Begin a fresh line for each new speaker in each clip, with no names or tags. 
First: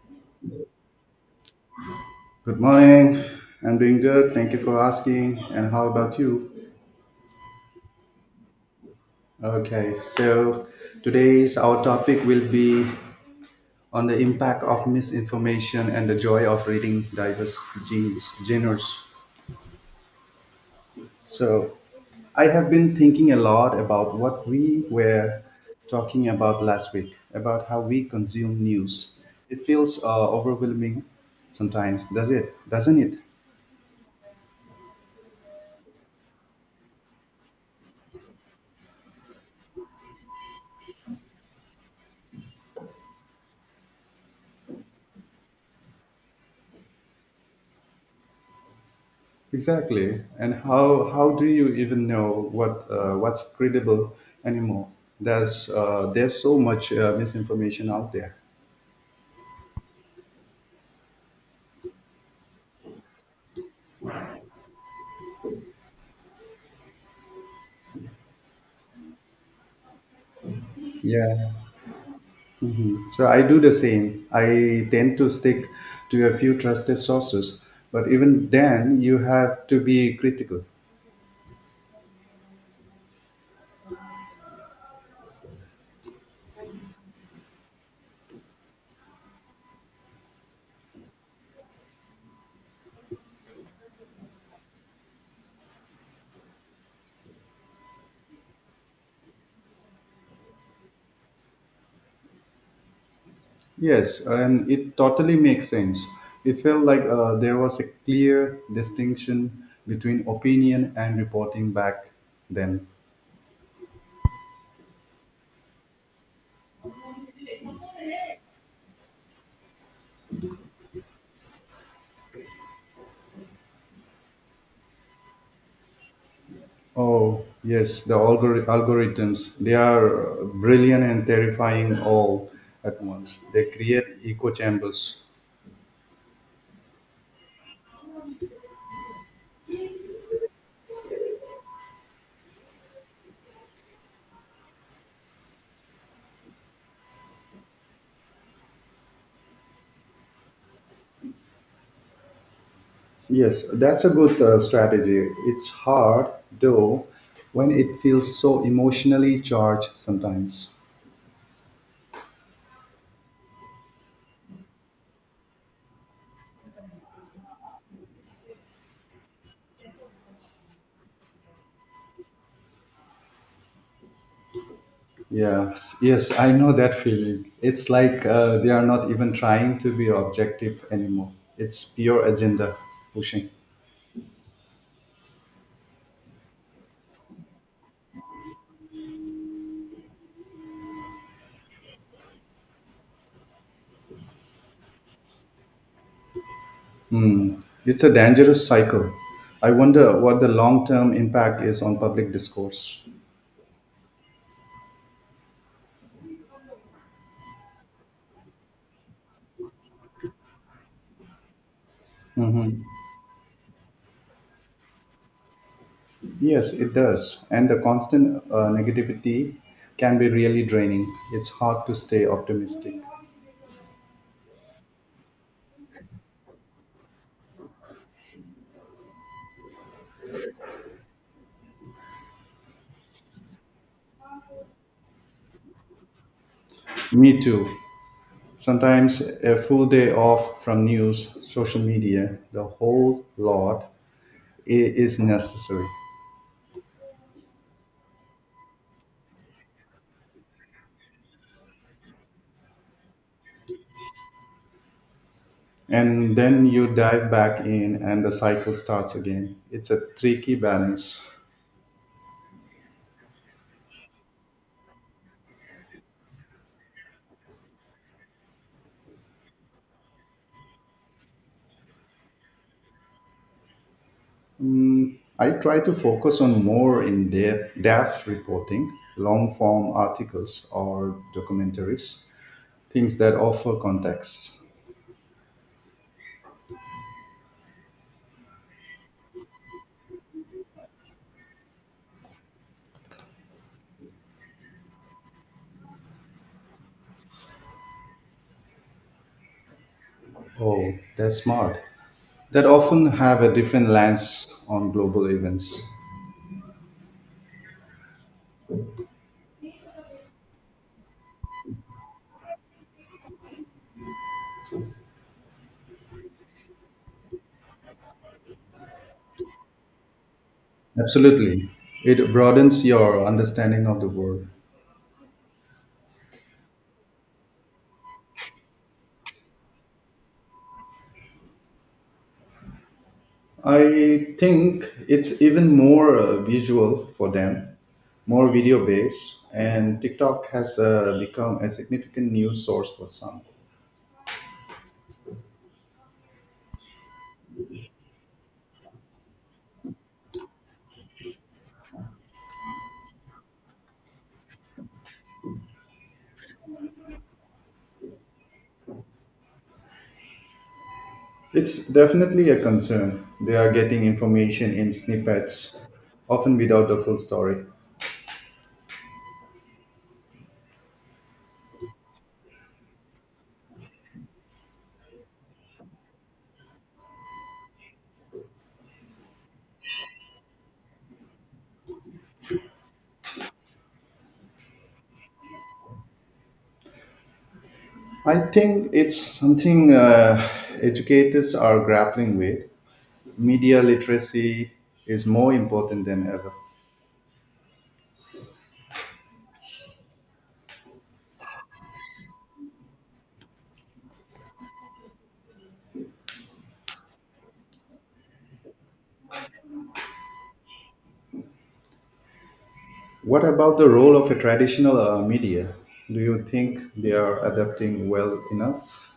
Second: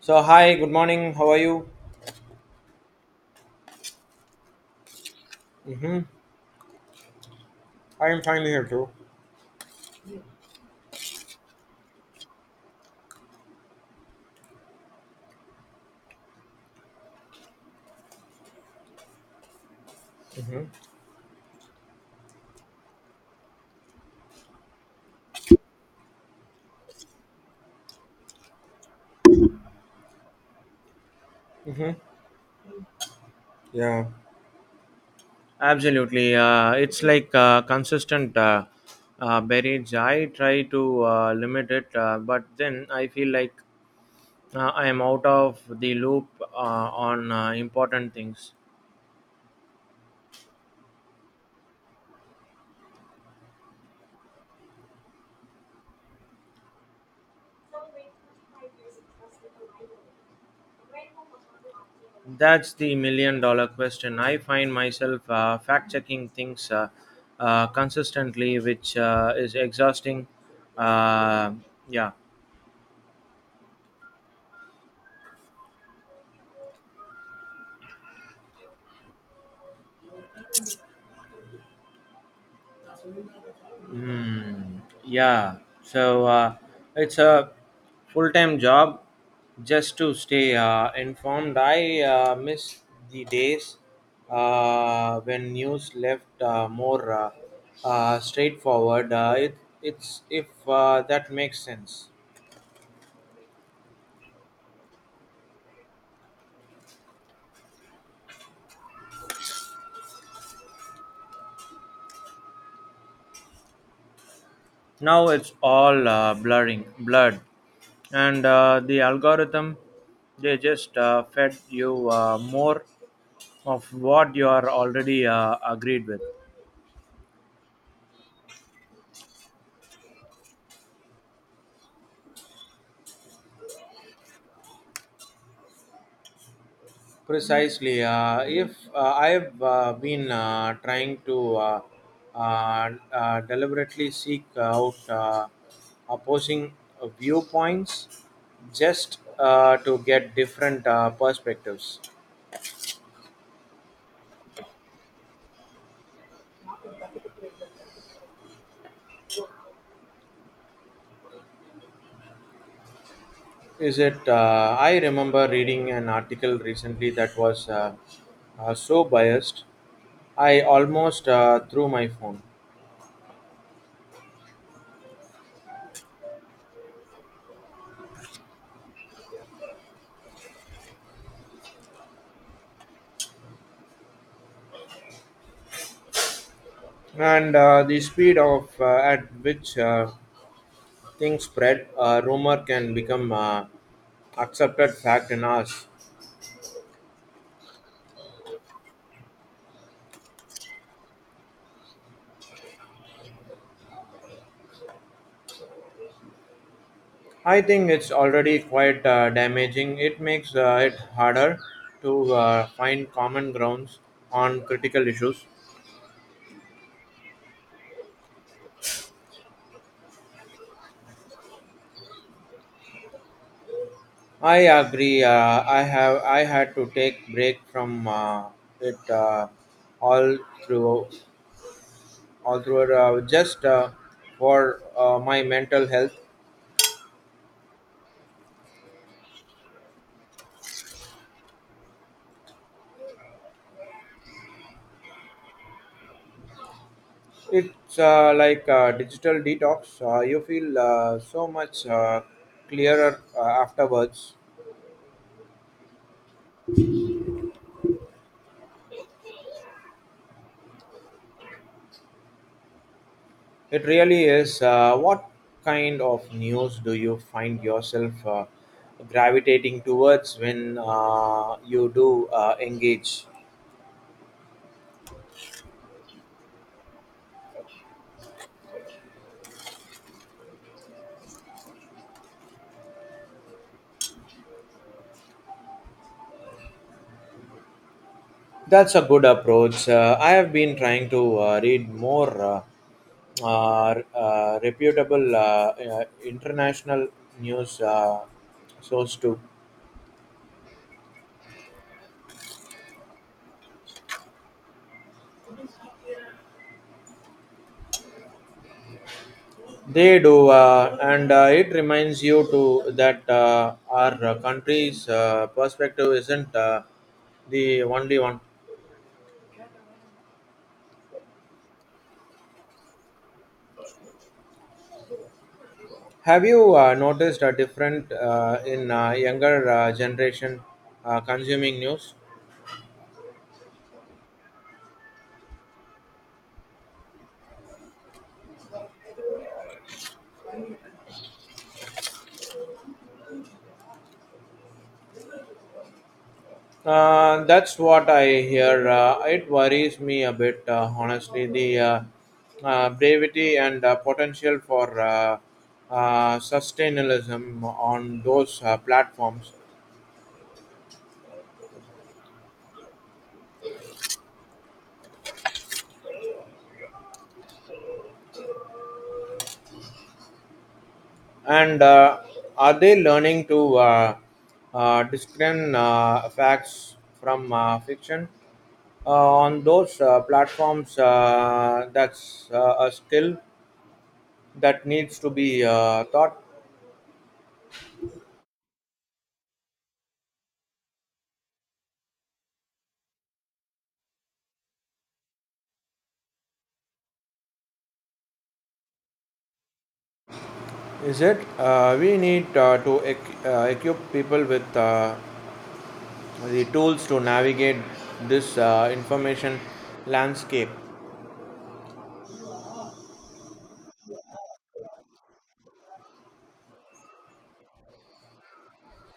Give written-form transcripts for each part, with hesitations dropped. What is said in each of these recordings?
So hi, good morning. How are you?
Good morning. I'm doing good. Thank you for asking. And how
Mm-hmm.
about you?
I am fine here too.
Okay, so today's our topic will be on the impact of misinformation and the joy of reading diverse genres.
Mm-hmm.
So I have been thinking a lot about what we were talking about last week, about how we consume news. It feels overwhelming
Mm-hmm.
sometimes, Doesn't it?
Yeah. Absolutely. It's like consistent barrage. I try to limit it, but then I feel like I am out of the loop on important things.
Exactly. And how do you even know what's credible anymore? There's so much misinformation out there.
That's the million dollar question. I find myself fact checking things consistently, which is exhausting. Uh,
Yeah.
yeah.
So I do the same. I tend to stick to a few trusted sources, but even then, you have to be critical.
Yeah. So it's a full time job just to stay informed. I miss the days when news left more straightforward. It's if that makes sense.
Yes, and it totally makes sense. It felt like there was a clear distinction between opinion and reporting back then.
Now it's all blurring, blurred, and the algorithm they just fed you more of what you are already agreed with.
Oh, yes, the algorithms. They are brilliant and terrifying all at once. They create echo chambers.
Precisely. If I've been trying to deliberately seek out opposing viewpoints just to get different perspectives.
Yes, that's a good strategy. It's hard, though, when it feels so emotionally charged sometimes.
Is it? I remember reading an article recently that was so biased, I almost threw my phone.
Yes, yes, I know that feeling. It's like they are not even trying to be objective anymore. It's pure agenda pushing.
And the speed of at which things spread. A rumor can become accepted fact in us.
It's a dangerous cycle. I wonder what the long term impact is on public discourse.
I think it's already quite damaging. It makes it harder to
Mhm.
find common grounds on critical issues.
Yes, it does. And the constant negativity can be really draining. It's hard to stay optimistic.
I agree. I had to take break from it all through just for my mental health.
Me too. Sometimes a full day off from news, social media, the whole lot is necessary.
It's like digital detox. You feel so much clearer afterwards.
And then you dive back in and the cycle starts again. It's a tricky balance.
It really is. What kind of news do you find yourself gravitating towards when you do engage?
I try to focus on more in depth reporting, long form articles or documentaries, things that offer context.
That's a good approach. I have been trying to read more reputable international news source too.
Oh, that's smart. That often have a different lens on global events.
They do, and it reminds you to that our country's perspective isn't the only one.
Absolutely. It broadens your understanding of the world.
Have you noticed a different in younger generation consuming news?
I think it's even more visual for them, more video based, and TikTok has become a significant news source for some.
That's what I hear. It worries me a bit, honestly. The brevity and potential for sustainalism on those platforms.
It's definitely a concern. They are getting information in snippets, often without the full story.
And are they learning to discern facts from fiction uh, on those platforms? That's a skill that needs to be taught.
I think it's something educators are grappling with. Media literacy is more important than ever.
Is it? We need to equip people with the tools to navigate this information landscape.
What about the role of a traditional media? Do you think they are adapting well enough?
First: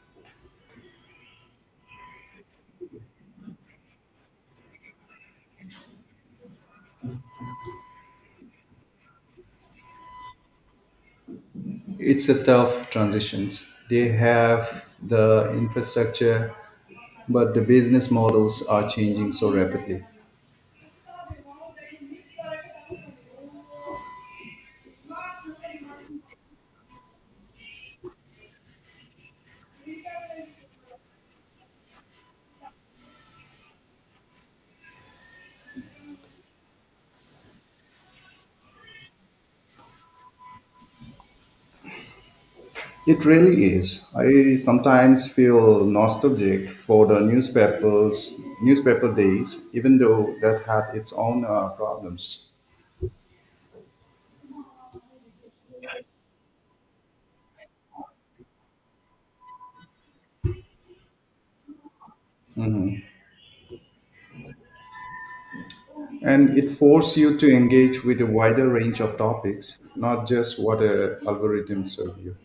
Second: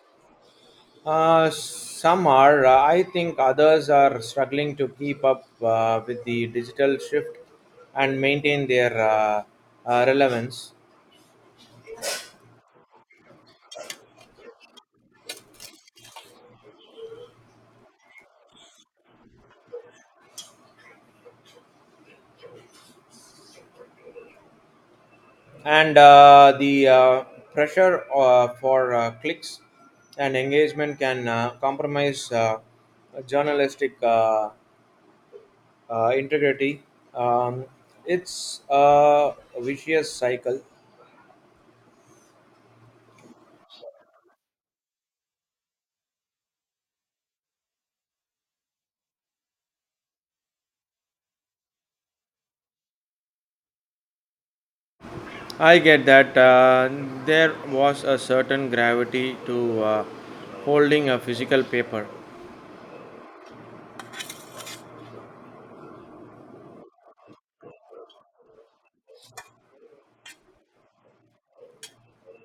Some are. I think others are struggling to keep up with the digital shift and maintain their relevance.
It's a tough transition. They have the infrastructure, but the business models are changing so rapidly.
And the pressure for clicks and engagement can compromise journalistic integrity. Um, it's a vicious cycle.
It really is. I sometimes feel nostalgic for the newspaper days, even though that had its own problems.
I get that, there was a certain gravity to holding a physical paper.
And it forced you to engage with a wider range of topics, not just what algorithms serve you.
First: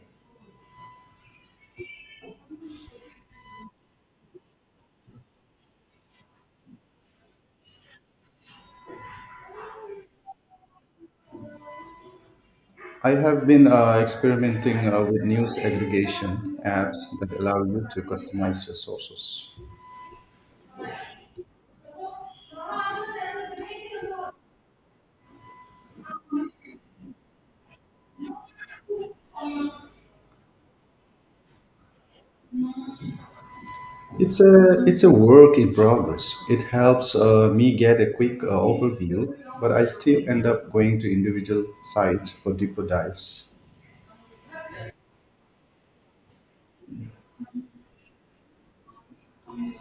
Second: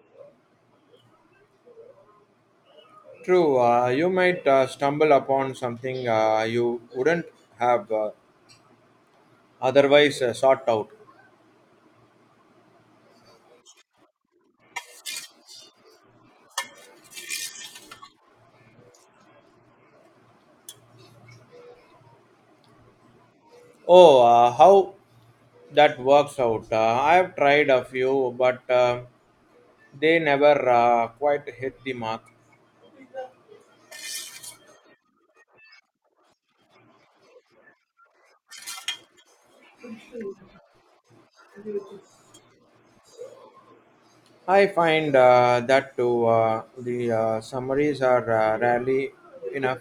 True, you might stumble upon something you wouldn't have otherwise sought out.
I have been experimenting with news aggregation apps that allow you to customize your sources.
Oh, how that works out. I have tried a few, but they never quite hit the mark.
It's a work in progress. It helps me get a quick overview, but I still end up going to individual sites for deeper dives.
I find that too. The summaries are rarely enough.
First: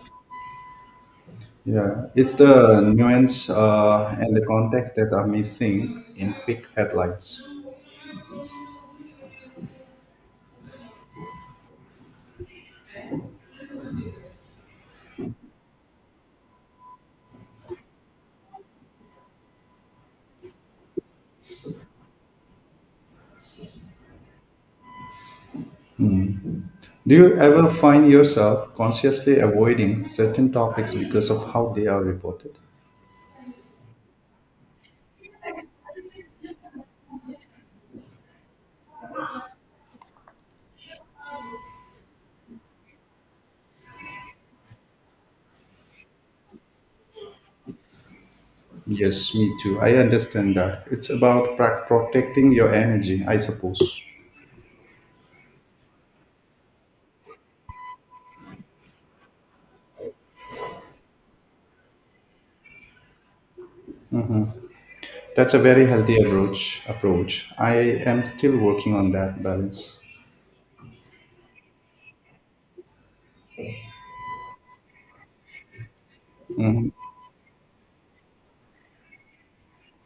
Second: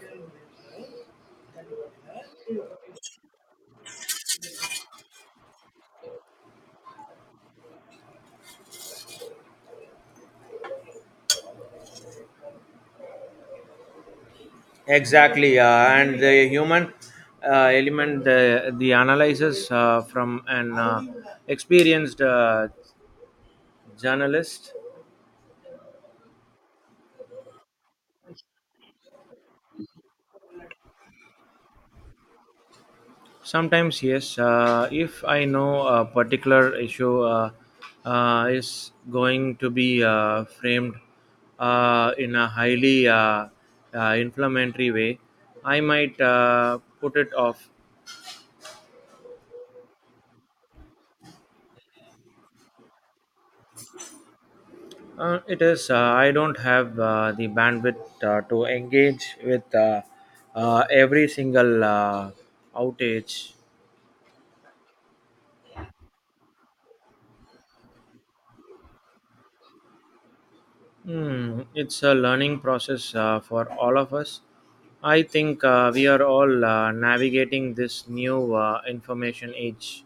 Yeah, it's the nuance and the context that are missing in big headlines.
Exactly, and the human element, the analysis from an experienced journalist.
Do you ever find yourself consciously avoiding certain topics because of how they are reported?
Sometimes, yes, if I know a particular issue is going to be framed in a highly inflammatory way, I might put it off.
Yes, me too. I understand that. It's about protecting your energy, I suppose.
It is. I don't have the bandwidth to engage with every single outage.
That's a very healthy Approach. I am still working on that balance.
Hmm, it's a learning process for all of us. I think we are all navigating this new information age.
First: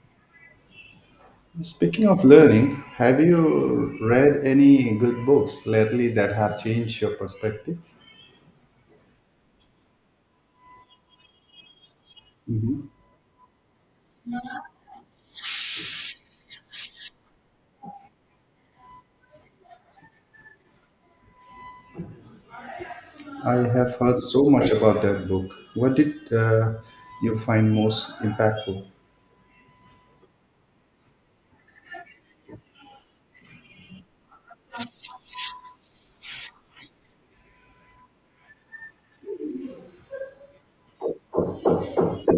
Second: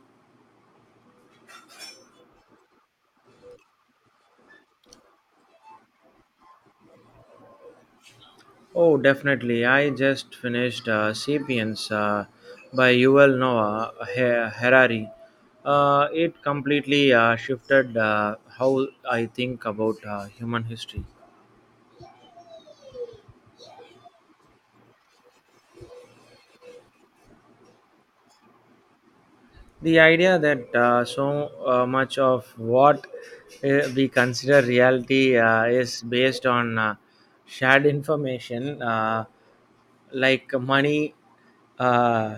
Speaking of learning, have you read any good books lately that have changed your perspective?
Oh, definitely. I just finished *Sapiens*
Mhm.
by Yuval Noah Harari. It completely shifted how I think about human history.
I have heard so much about that book. What did you find most impactful?
The idea that so much of what we consider reality is based on shared information, like money, uh,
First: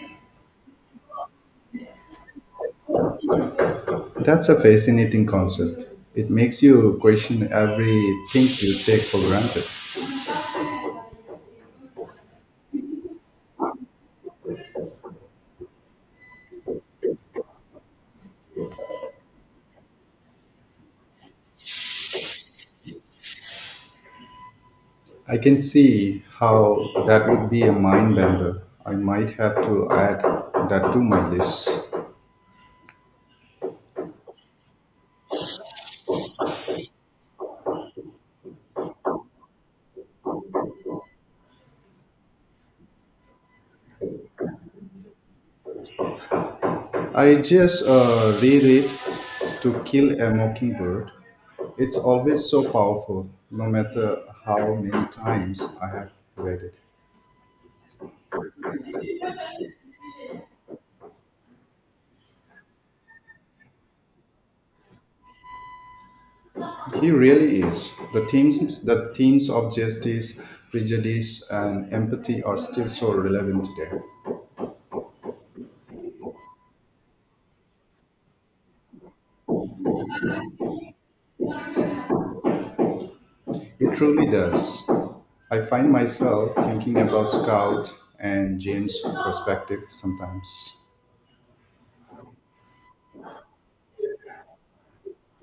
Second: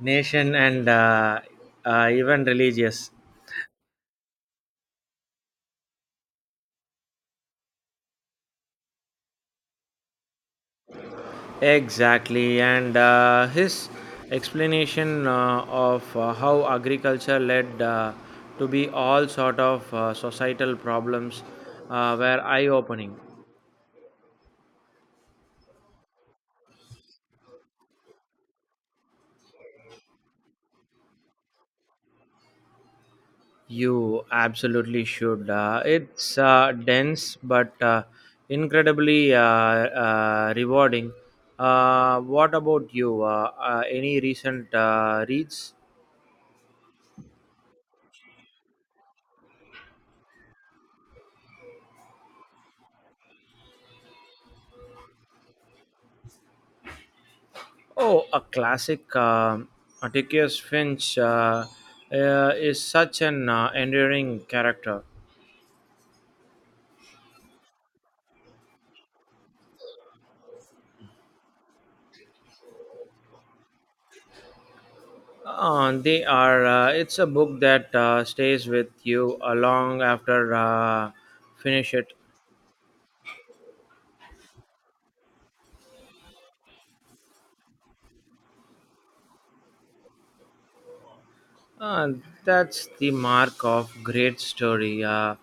nation, and even religious.
That's a fascinating concept. It makes you question everything you take for granted.
Exactly, and his explanation of how agriculture led to be all sort of societal problems were eye-opening.
I can see how that would be a mind bender. I might have to add that to my list.
You absolutely should. It's dense but incredibly rewarding. What about you? Any recent reads?
I just reread To Kill a Mockingbird. It's always so powerful, no matter how many times I have read it.
Oh, a classic. Atticus Finch is such an endearing character.
He really is. The themes of justice, prejudice, and empathy are still so relevant today.
They are. It's a book that stays with you long after finish it.
It truly does. I find myself thinking about Scout and James' perspective sometimes.
Uh, that's the mark of great story. Uh,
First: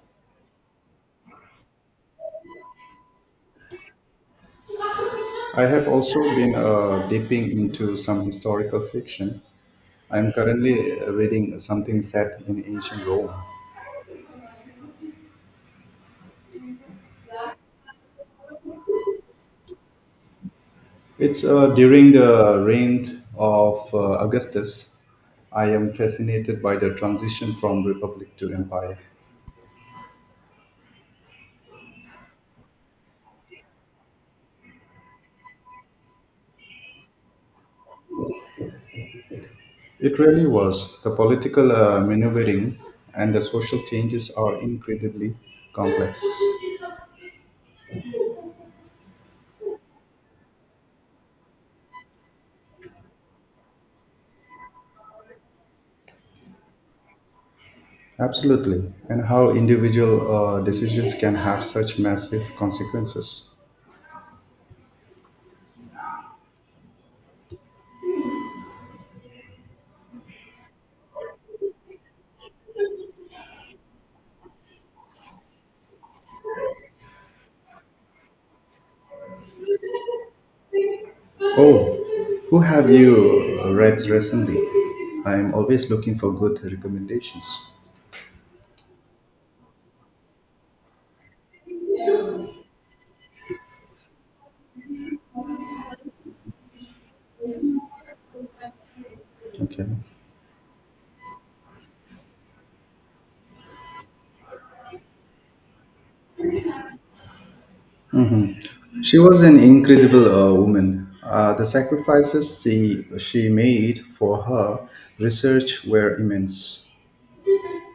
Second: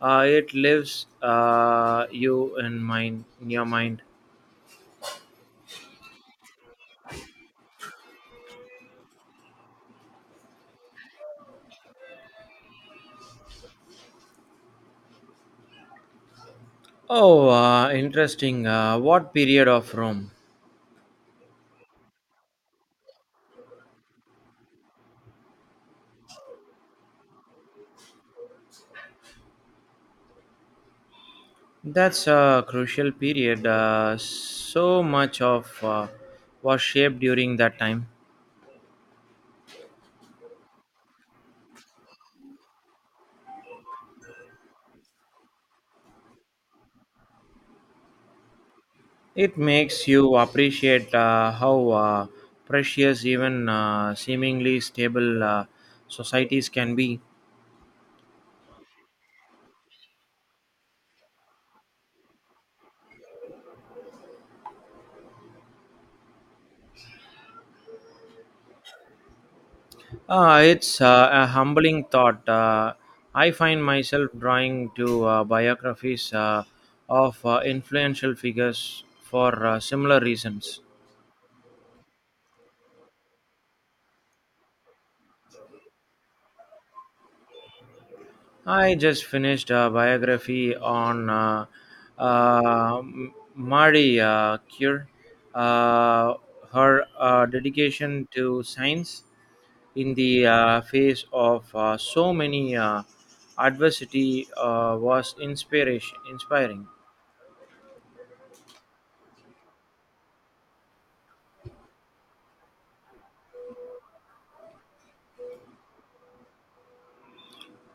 uh, It lives you in mind, in your mind.
I have also been dipping into some historical fiction. I am currently reading something set in ancient Rome.
Oh, interesting. What period of Rome?
It's during the reign of Augustus. I am fascinated by the transition from republic to empire.
That's a crucial period. So much of was shaped during that time.
It really was. The political maneuvering and the social changes are incredibly complex.
It makes you appreciate how precious even seemingly stable societies can be.
Absolutely. And how individual decisions can have such massive consequences.
It's a humbling thought. I find myself drawing to biographies of influential figures for similar reasons.
Oh, who have you read recently? I am always looking for good recommendations.
I just finished a biography on Marie Curie. uh, Her dedication to science
Okay.
in the face of so many adversity was inspiration inspiring.
She was an incredible woman. The sacrifices she made for her research were immense.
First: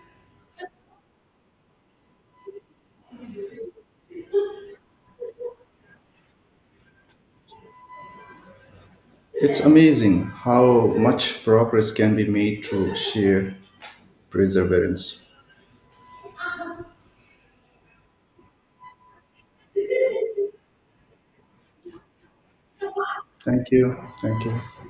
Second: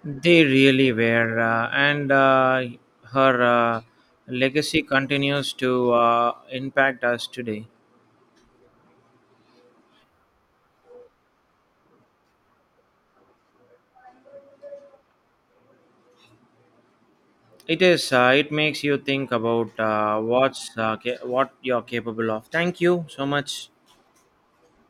They really were, and her legacy continues to impact us today.
It's amazing how much progress can be made through sheer perseverance.
It is. It makes you think about what you're capable of. Thank you so much.
Thank you. Thank you.